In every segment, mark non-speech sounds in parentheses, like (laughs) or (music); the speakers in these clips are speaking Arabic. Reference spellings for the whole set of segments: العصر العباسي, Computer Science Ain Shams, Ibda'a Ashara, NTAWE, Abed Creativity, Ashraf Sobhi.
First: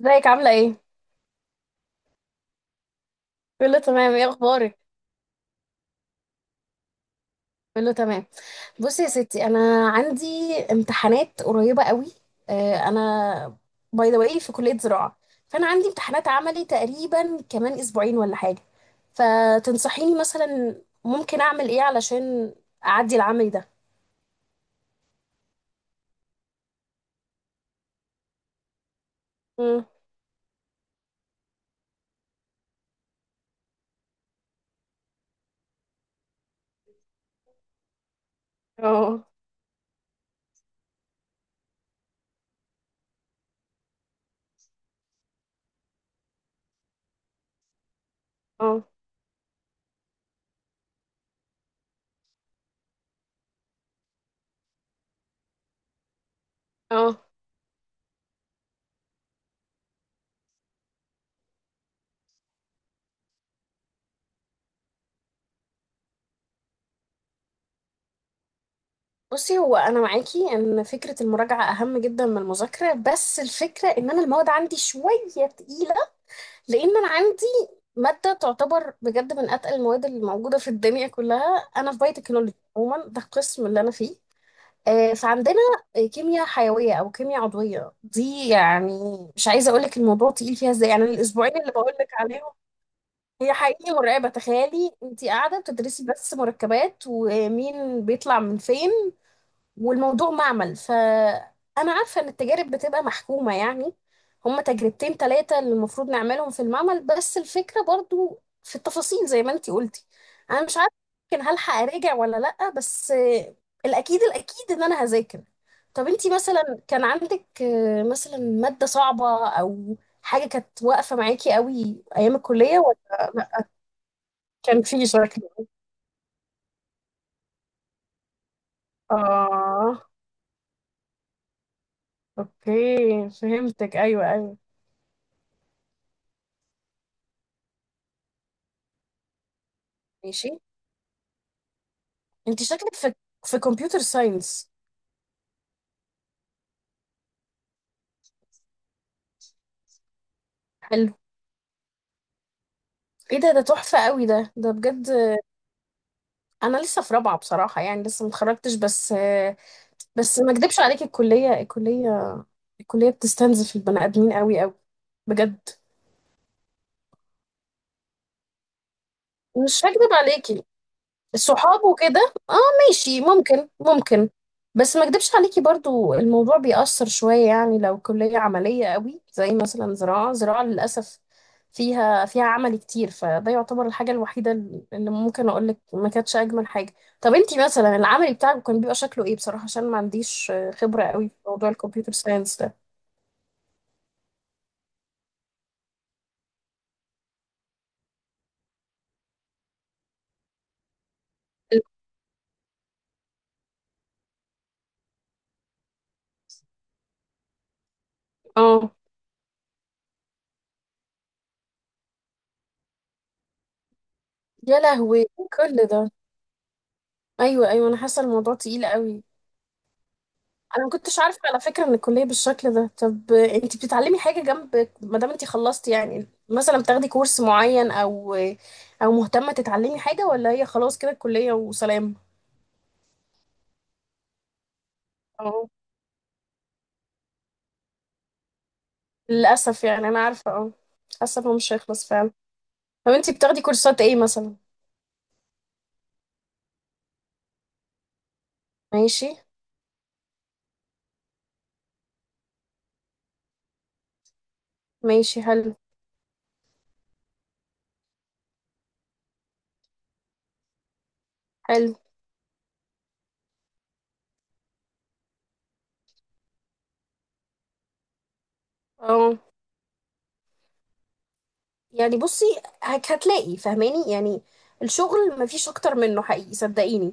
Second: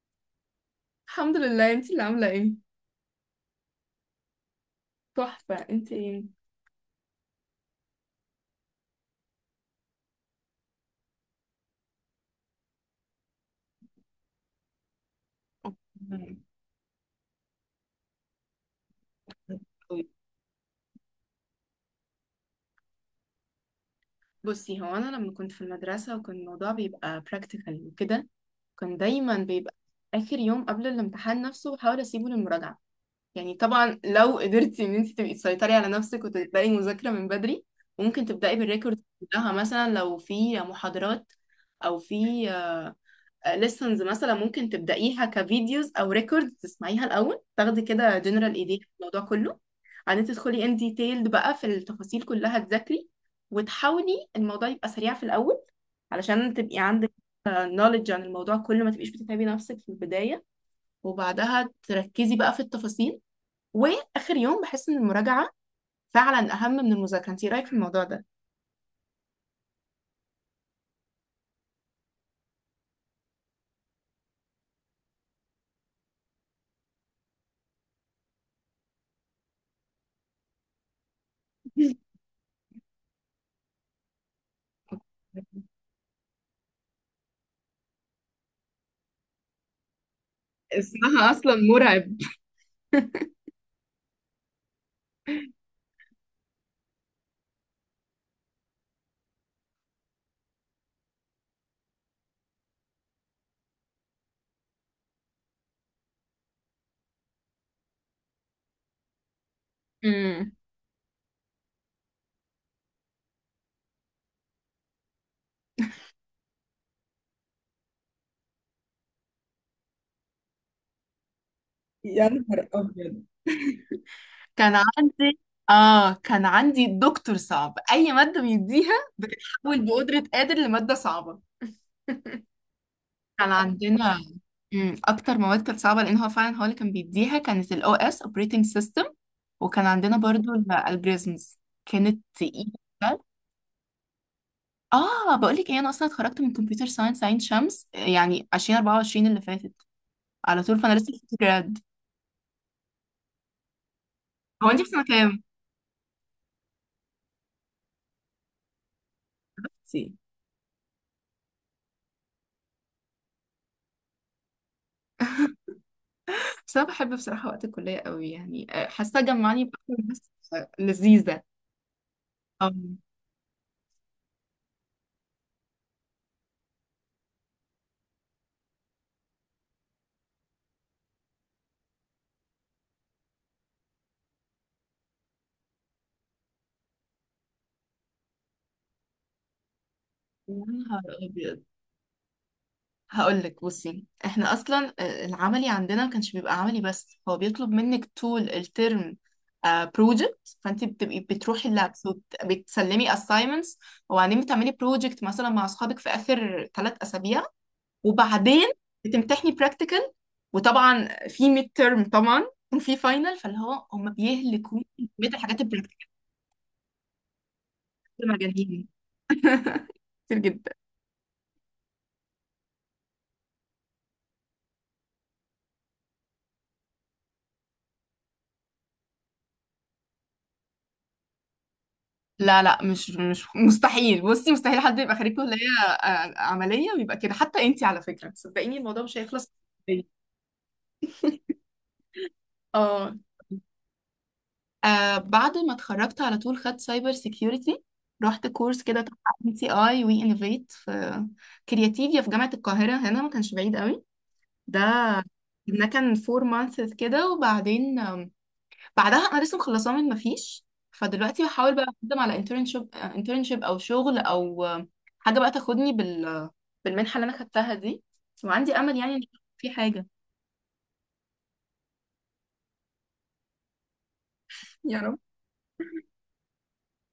ازيك عاملة ايه؟ الحمد لله. انتي اللي عاملة ايه؟ بقول له تمام، ايه اخبارك؟ تحفة. انتي ايه؟ بقول له تمام. بصي يا ستي انا عندي امتحانات قريبة قوي. انا باي ذا واي في كلية زراعة، فانا عندي امتحانات أوكي. عملي تقريبا كمان اسبوعين ولا حاجة. فتنصحيني مثلا ممكن اعمل ايه علشان اعدي العملي ده؟ بصي، هو انا لما كنت في المدرسة وكان الموضوع بيبقى practical وكده كان دايما بيبقى مم. اخر يوم قبل الامتحان نفسه بحاول اسيبه للمراجعة. يعني طبعا لو قدرتي ان انتي تبقي تسيطري على نفسك وتبدأي مذاكرة من بدري، وممكن تبدأي بالريكورد اه. كلها مثلا لو في محاضرات او في ليسنز، مثلا ممكن تبدأيها كفيديوز أو ريكورد تسمعيها الأول، تاخدي كده جنرال إيديا اه. في الموضوع كله. بعدين تدخلي ان ديتيلد بقى في التفاصيل كلها تذاكري، وتحاولي الموضوع يبقى سريع في الأول علشان تبقي عندك اه. نوليدج عن الموضوع كله، ما تبقيش بتتعبي نفسك في البداية وبعدها تركزي بقى في التفاصيل. وآخر يوم بحس إن المراجعة فعلا أهم من المذاكرة. انتي إيه رأيك في الموضوع ده؟ بصي هو انا معاكي ان فكرة المراجعة اهم جدا من المذاكرة، بس الفكرة ان انا المواد عندي شوية تقيلة. لان انا عندي ماده تعتبر بجد من اتقل المواد اللي موجوده في الدنيا كلها. انا في (laughs) بايوتكنولوجي عموما، ده القسم اللي انا فيه. فعندنا كيمياء حيويه او كيمياء عضويه، دي يعني مش عايزه اقول لك الموضوع تقيل فيها ازاي، يعني اسمها اصلا الاسبوعين اللي بقول لك مرعب. عليهم. هي حقيقي مرعبه، تخيلي انت قاعده بتدرسي بس مركبات ومين بيطلع من فين. والموضوع معمل، فأنا عارفة إن التجارب بتبقى محكومة يعني. هما تجربتين تلاتة اللي المفروض نعملهم في المعمل، بس الفكرة برضو في التفاصيل زي ما انتي قلتي. امم أنا مش عارفة يمكن هلحق أراجع ولا لأ، بس الأكيد إن أنا هذاكر. طب انتي مثلا كان عندك مثلا مادة صعبة أو حاجة كانت واقفة معاكي قوي يا أيام نهار الكلية ابيض. ولا لأ؟ كان كان في عندي شكل. اه كان عندي دكتور صعب، اي ماده بيديها بتتحول آه، بقدره قادر لماده صعبه. أوكي كان فهمتك، عندنا أيوه أيوه. اكتر مواد كانت صعبه، لان هو فعلا هو اللي كان بيديها، كانت الاو اس اوبريتنج سيستم. وكان عندنا ماشي. برضو الالجوريزمز، كانت انت تقيله. شكلك في كمبيوتر ساينس. اه بقول لك ايه، انا اصلا اتخرجت من كمبيوتر ساينس عين شمس يعني 2024 اللي فاتت. على طول فانا حلو. لسه في جراد. ايه ده؟ ده تحفة قوي، ده هو ده انت في سنه بجد. كام؟ انا لسه في رابعة بصراحة، يعني لسه متخرجتش بس. بصي. بس ما اكدبش عليك، الكلية، الكلية بتستنزف البني ادمين قوي قوي، بجد. بس أنا بحب بصراحة وقت الكلية قوي، يعني حاسة جمعني مش بأكتر هكدب ناس عليكي، لذيذة. صحابه كده، اه. أو ماشي، ممكن. بس ما اكدبش عليكي، برضو الموضوع بيأثر شوية يعني، لو كلية عملية قوي زي مثلا زراعة. زراعة للأسف فيها عمل كتير، فده يعتبر الحاجة الوحيدة اللي ممكن أقولك ما كانتش أجمل حاجة. طب انتي مثلا العمل بتاعك كان بيبقى شكله ايه بصراحة؟ عشان ما عنديش يا نهار خبرة قوي في أبيض. موضوع الكمبيوتر ساينس ده. هقول لك بصي، احنا اصلا العملي عندنا ما كانش بيبقى عملي، بس هو بيطلب منك طول الترم بروجكت، فانت بتبقي بتروحي اللابس وبتسلمي assignments، وبعدين بتعملي بروجكت مثلا مع اصحابك في اخر 3 اسابيع. وبعدين اه. بتمتحني practical، وطبعا في ميد ترم طبعا، وفي فاينل، فاللي هو هم بيهلكوا يا لهوي، كمية الحاجات. كل ده؟ ايوه ايوه، انا حاسه الموضوع تقيل مجانين. قوي. (laughs) كتير جدا. انا ما كنتش عارفه على فكره ان الكليه بالشكل ده. طب انت بتتعلمي حاجه جنب ما دام انت خلصتي؟ يعني مثلا بتاخدي كورس معين، او او مهتمه تتعلمي حاجه، ولا هي خلاص كده الكليه وسلام؟ لا، لا، مش مستحيل. بصي، مستحيل حد يبقى خريج كلية اه، عملية ويبقى كده. حتى انتي على فكرة، صدقيني الموضوع مش هيخلص. للاسف يعني انا عارفه. اه، للاسف هو مش هيخلص فعلا. طب اه. انت بتاخدي كورسات ايه مثلا؟ بعد ما اتخرجت على طول خدت سايبر سيكيورتي. رحت كورس كده تبع ماشي. ان تي اي وي انوفيت في كرياتيفيا في جامعة القاهرة، هنا ما كانش بعيد قوي. ده ماشي حلو. ده كان فور مانثس كده. وبعدين بعدها انا لسه مخلصاه، من مفيش. فدلوقتي بحاول بقى حلو. اقدم على انترنشيب او شغل او حاجه بقى تاخدني بالمنحه اللي انا خدتها دي. وعندي امل يعني ان اه. في حاجه. يعني بصي، هتلاقي فاهماني يعني، يا رب. الشغل مفيش اكتر منه حقيقي صدقيني.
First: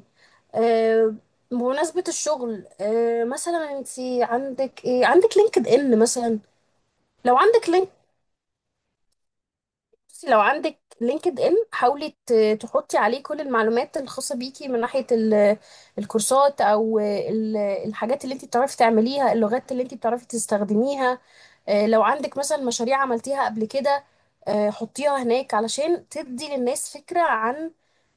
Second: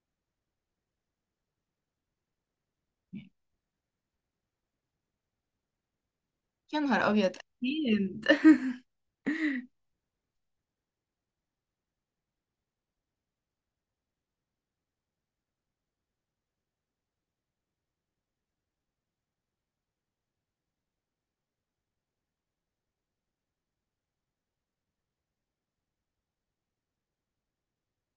آه، بمناسبة الشغل، مثلا انت عندك ايه؟ عندك لينكد ان مثلا؟ يا نهار ابيض. لو عندك. اكيد. (laughs) بصي لو عندك لينكد ان، حاولي تحطي عليه كل المعلومات الخاصة بيكي من ناحية الكورسات، او الحاجات اللي انت بتعرفي تعمليها، اللغات اللي انت بتعرفي تستخدميها. لو عندك مثلا مشاريع عملتيها قبل كده، حطيها هناك علشان تدي للناس فكرة عن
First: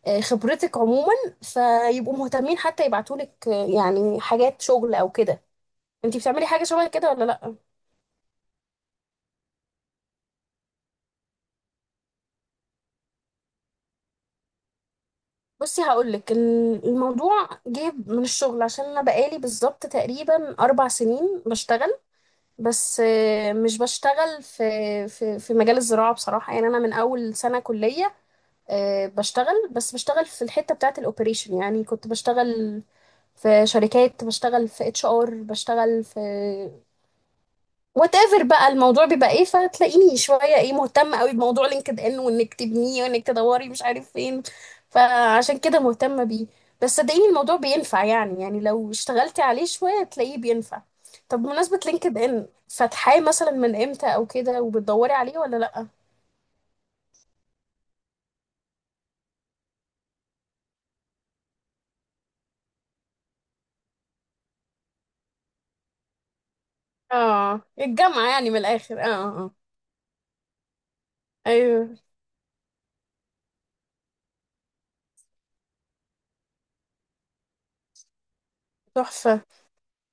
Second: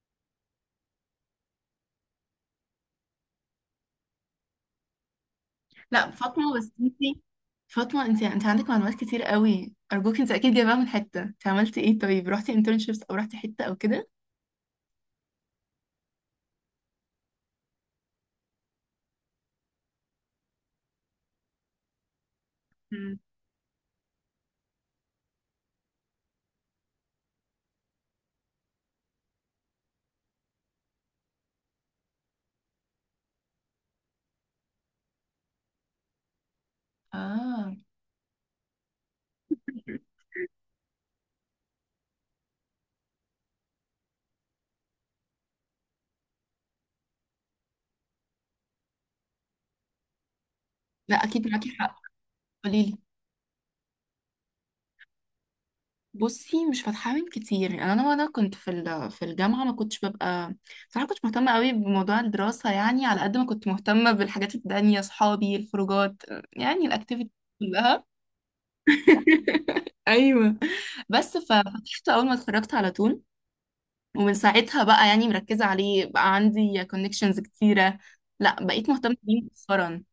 خبرتك عموما، فيبقوا مهتمين حتى يبعتولك يعني حاجات شغل او كده. لا، انت بتعملي حاجة شبه كده ولا لا؟ فاطمه، انت عندك معلومات كتير قوي، ارجوك. انت اكيد جايباها من حته، انت عملتي ايه؟ طيب، رحتي انترنشيبس او رحتي حته او كده؟ بصي هقولك، الموضوع جه من الشغل، عشان انا بقالي بالظبط تقريبا اربع سنين بشتغل. بس مم. مش بشتغل في في مجال الزراعة بصراحة، يعني انا من اول سنة كلية بشتغل، بس بشتغل في الحتة بتاعة الاوبريشن. يعني كنت بشتغل في شركات، بشتغل في اتش ار، بشتغل في اه. وات ايفر بقى الموضوع بيبقى ايه. فتلاقيني شويه ايه مهتمه قوي بموضوع لينكد ان، وانك تبنيه، وانك تدوري مش عارف فين. فعشان كده مهتمه بيه. بس صدقيني الموضوع بينفع يعني، يعني لو اشتغلتي عليه شويه تلاقيه بينفع. لا، طب اكيد معاكي بمناسبه حق. لينكد ان، قوليلي. فاتحاه مثلا من امتى او كده وبتدوري عليه ولا لا؟ بصي، مش فاتحة كتير. يعني وانا كنت في الجامعه، ما كنتش ببقى صراحه. كنت مهتمه قوي بموضوع الدراسه، يعني على قد ما كنت مهتمه بالحاجات التانية، صحابي، الخروجات، يعني الاكتيفيتي اه كلها. الجامعه يعني من الاخر، اه اه. (laughs) ايوه. بس ايوه ففتحته اول ما اتخرجت على طول. ومن ساعتها بقى يعني مركزه عليه، بقى عندي كونكشنز كتيره. لا، بقيت مهتمه بيه تحفه. مؤخرا.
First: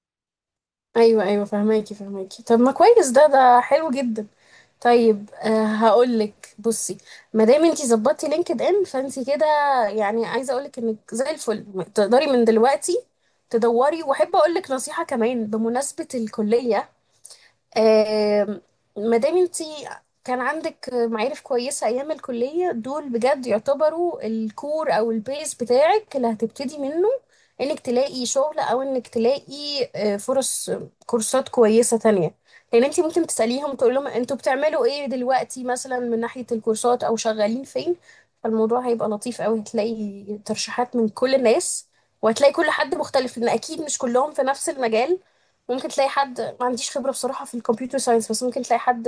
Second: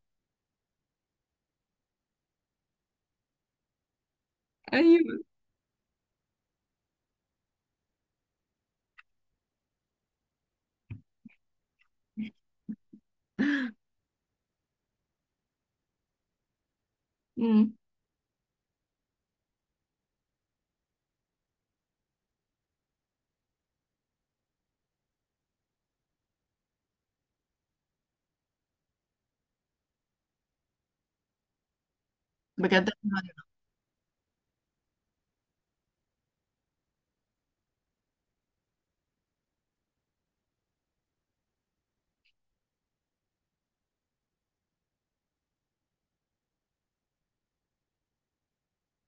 ايوه ايوه، فهماكي فهماكي. طب ما كويس، ده ده حلو جدا. ايوه. طيب هقولك، بصي ما دام انتي ظبطتي لينكد ان فانتي كده، يعني عايزه اقولك انك زي الفل تقدري من دلوقتي تدوري. واحب اقولك نصيحه كمان بمناسبه الكليه. امم. آم، ما دام انتي كان عندك معارف كويسة أيام الكلية، دول بجد يعتبروا الكور أو البيز بتاعك اللي هتبتدي منه إنك تلاقي شغل أو إنك تلاقي فرص كورسات كويسة تانية. لأن بجد. انتي ممكن تسأليهم تقول لهم انتوا بتعملوا ايه دلوقتي مثلا من ناحية الكورسات أو شغالين فين. فالموضوع هيبقى لطيف أوي، هتلاقي ترشيحات من كل الناس، وهتلاقي كل حد مختلف لأن أكيد مش كلهم في نفس المجال. ممكن تلاقي حد ما عنديش خبرة بصراحة في الكمبيوتر ساينس، بس ممكن تلاقي حد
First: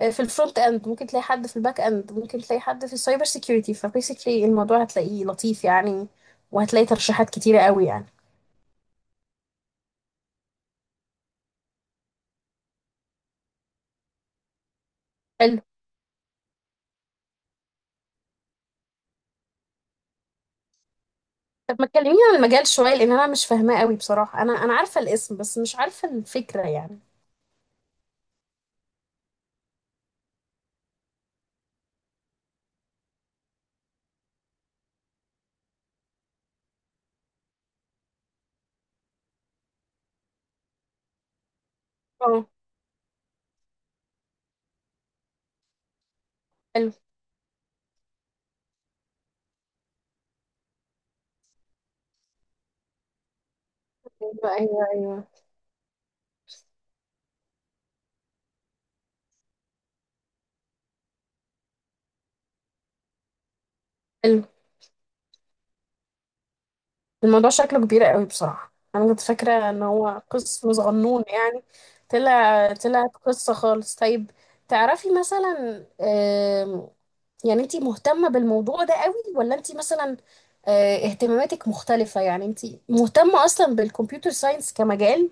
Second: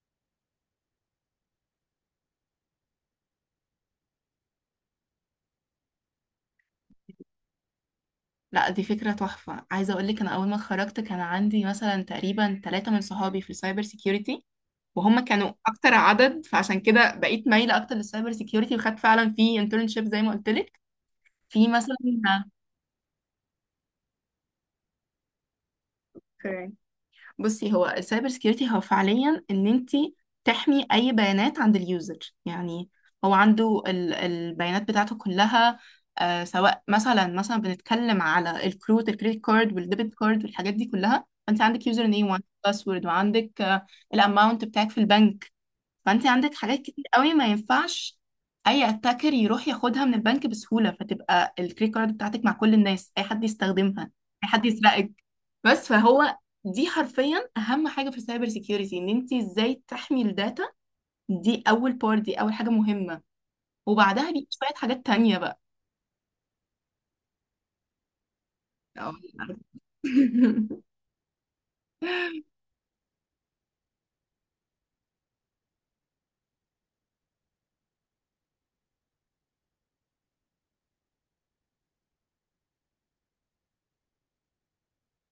في الفرونت اند، ممكن تلاقي حد في الباك اند، ممكن تلاقي حد في السايبر سيكيورتي. فبيسكلي الموضوع هتلاقيه لطيف يعني، وهتلاقي ترشيحات كتيرة قوي يعني. لا، دي فكرة تحفة. عايزة اقول لك، انا اول ما اتخرجت كان عندي مثلا تقريبا ثلاثة من صحابي في السايبر سيكيورتي، وهم كانوا حلو. اكتر عدد، فعشان كده بقيت مايلة اكتر للسايبر سيكيورتي، وخدت فعلا في انترنشيب زي ما قلت لك، في طب ما مثلا. تكلميني عن المجال شوية، لأن أنا مش فاهماه قوي بصراحة. أنا عارفة الاسم بس مش عارفة الفكرة يعني. بصي، هو السايبر سكيورتي هو فعليا ان انت تحمي اي بيانات عند اليوزر. يعني هو عنده البيانات بتاعته كلها، آه، سواء مثلا بنتكلم على الكروت، الكريدت كارد والديبت كارد والحاجات دي كلها. فانت عندك يوزر نيم، وعندك اه. باسورد، وعندك الاماونت بتاعك في البنك. فانت عندك حاجات حلو. كتير قوي ما ينفعش اي اتاكر يروح ياخدها من البنك بسهوله، فتبقى الكريدت كارد بتاعتك مع كل الناس، اي حد يستخدمها، اي أيوه حد أيوه يسرقك. أيوه. بس فهو، دي حرفيا اهم حاجه في السايبر سيكيورتي، ان انت ازاي تحمي الداتا. دي اول بار، دي اول حاجه مهمه. وبعدها حلو. بيجي شويه حاجات تانية بقى. الموضوع شكله كبير قوي بصراحة، انا كنت فاكرة (laughs) ان هو قسم صغنون يعني. طلع قصة خالص. طيب تعرفي مثلا، يعني انتي مهتمة بالموضوع ده قوي، ولا انتي مثلا اهتماماتك مختلفة؟ يعني انتي مهتمة اصلا بالكمبيوتر ساينس كمجال،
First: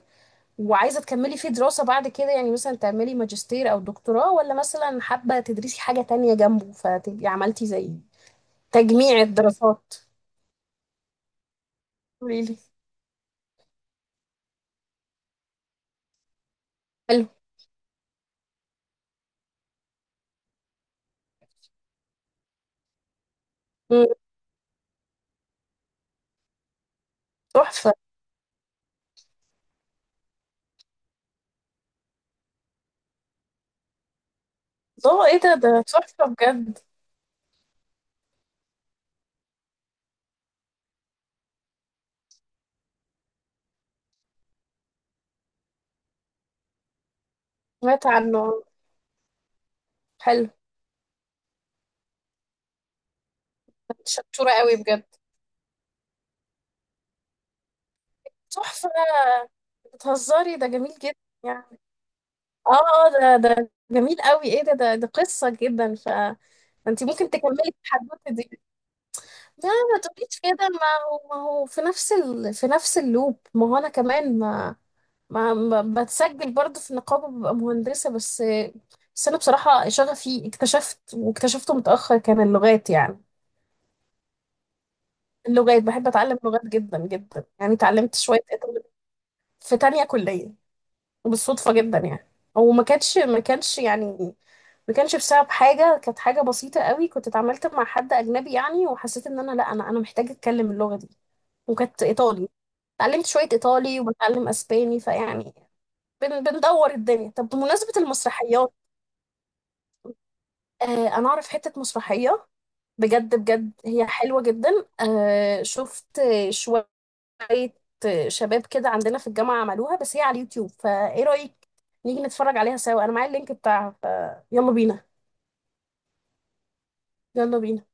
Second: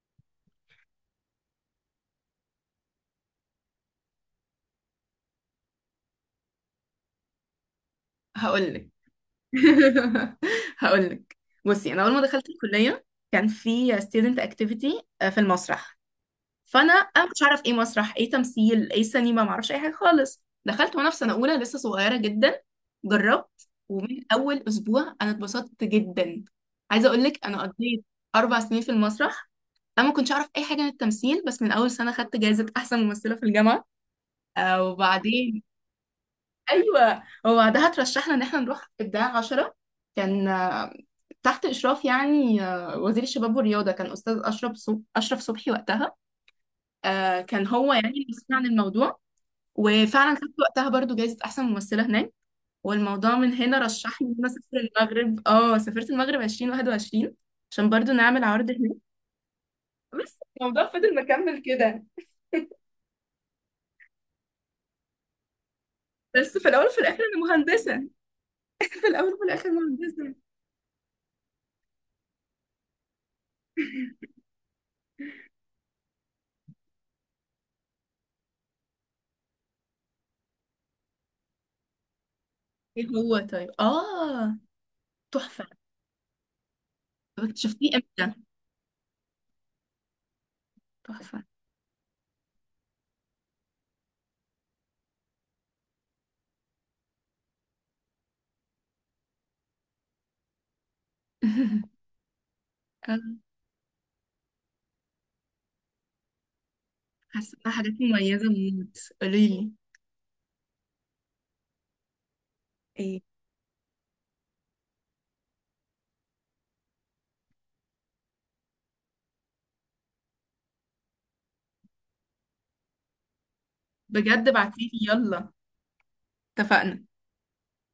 وعايزة تكملي فيه دراسة بعد كده، يعني مثلا تعملي ماجستير او دكتوراه، ولا مثلا حابة تدرسي حاجة تانية جنبه فتبقي عملتي زي هقول لك تجميع الدراسات؟ هقول لك (laughs) (laughs) بصي، انا اول ما دخلت قوليلي. الكليه كان في student activity، في المسرح. فانا حلو. مش عارف ايه مسرح ايه تمثيل ايه سينما، ما اعرفش اي حاجه خالص. دخلت وانا في سنه اولى لسه صغيره جدا. جربت، مم، ومن اول اسبوع انا اتبسطت جدا. عايزه اقول لك انا تحفة. قضيت 4 سنين في المسرح. انا ما كنتش اعرف اي حاجه عن التمثيل، بس من اول سنه خدت جائزه احسن ممثله في الجامعه. الله ايه ده؟ وبعدين. ده تحفة بجد. ايوه، وبعدها ترشحنا ان احنا نروح ابداع عشرة. كان تحت اشراف يعني وزير الشباب والرياضه، كان استاذ اشرف اشرف صبحي وقتها. كان هو سمعت يعني اللي مسؤول عنه. عن الموضوع. وفعلا حلو. خدت وقتها برضو جايزة أحسن ممثلة هناك. والموضوع من هنا رشحني إن أنا شطورة قوي أسافر بجد. المغرب. اه سافرت المغرب 2021 عشان برضو نعمل عرض تحفة. هناك. بس بتهزري؟ ده الموضوع جميل جدا فضل مكمل يعني. كده. اه. اه. ده ده جميل قوي. ايه ده؟ ده ده قصة جدا، ف بس في الأول وفي انت الآخر ممكن أنا تكملي مهندسة. التحدوتة دي. في الأول وفي لا الآخر ما مهندسة. تقوليش كده. ما هو ما هو في نفس ال... في نفس اللوب، ما هو انا كمان بتسجل برضه في النقابة ببقى مهندسة بس. بس انا بصراحة شغفي اكتشفت واكتشفته متأخر، كان اللغات ايه يعني. هو، طيب. اه، تحفة. اللغات بحب اتعلم لغات جدا طب جدا، يعني اكتشفتيه اتعلمت امتى؟ شويه ايطالي في تانية كليه. تحفة. وبالصدفه جدا يعني، هو ما كانش يعني، ما كانش بسبب حاجه، كانت حاجه بسيطه قوي. كنت اتعاملت مع حد اجنبي يعني، وحسيت ان انا، لا انا محتاجه اتكلم اللغه دي. وكانت (laughs) ايطالي، آه، اتعلمت شويه ايطالي وبتعلم اسباني، فيعني بن بندور الدنيا. طب حاسة انها حاجات بمناسبه مميزة المسرحيات، موت. قوليلي آه انا اعرف حته مسرحيه، ايه. بجد بجد هي حلوه جدا. آه شفت شويه شوية شباب كده عندنا في الجامعة عملوها، بس هي على اليوتيوب. فايه رأيك نيجي نتفرج عليها سوا؟ انا معايا اللينك بتاعها. بجد فيلا بعتيلي، بينا. يلا. اتفقنا. يلا بينا.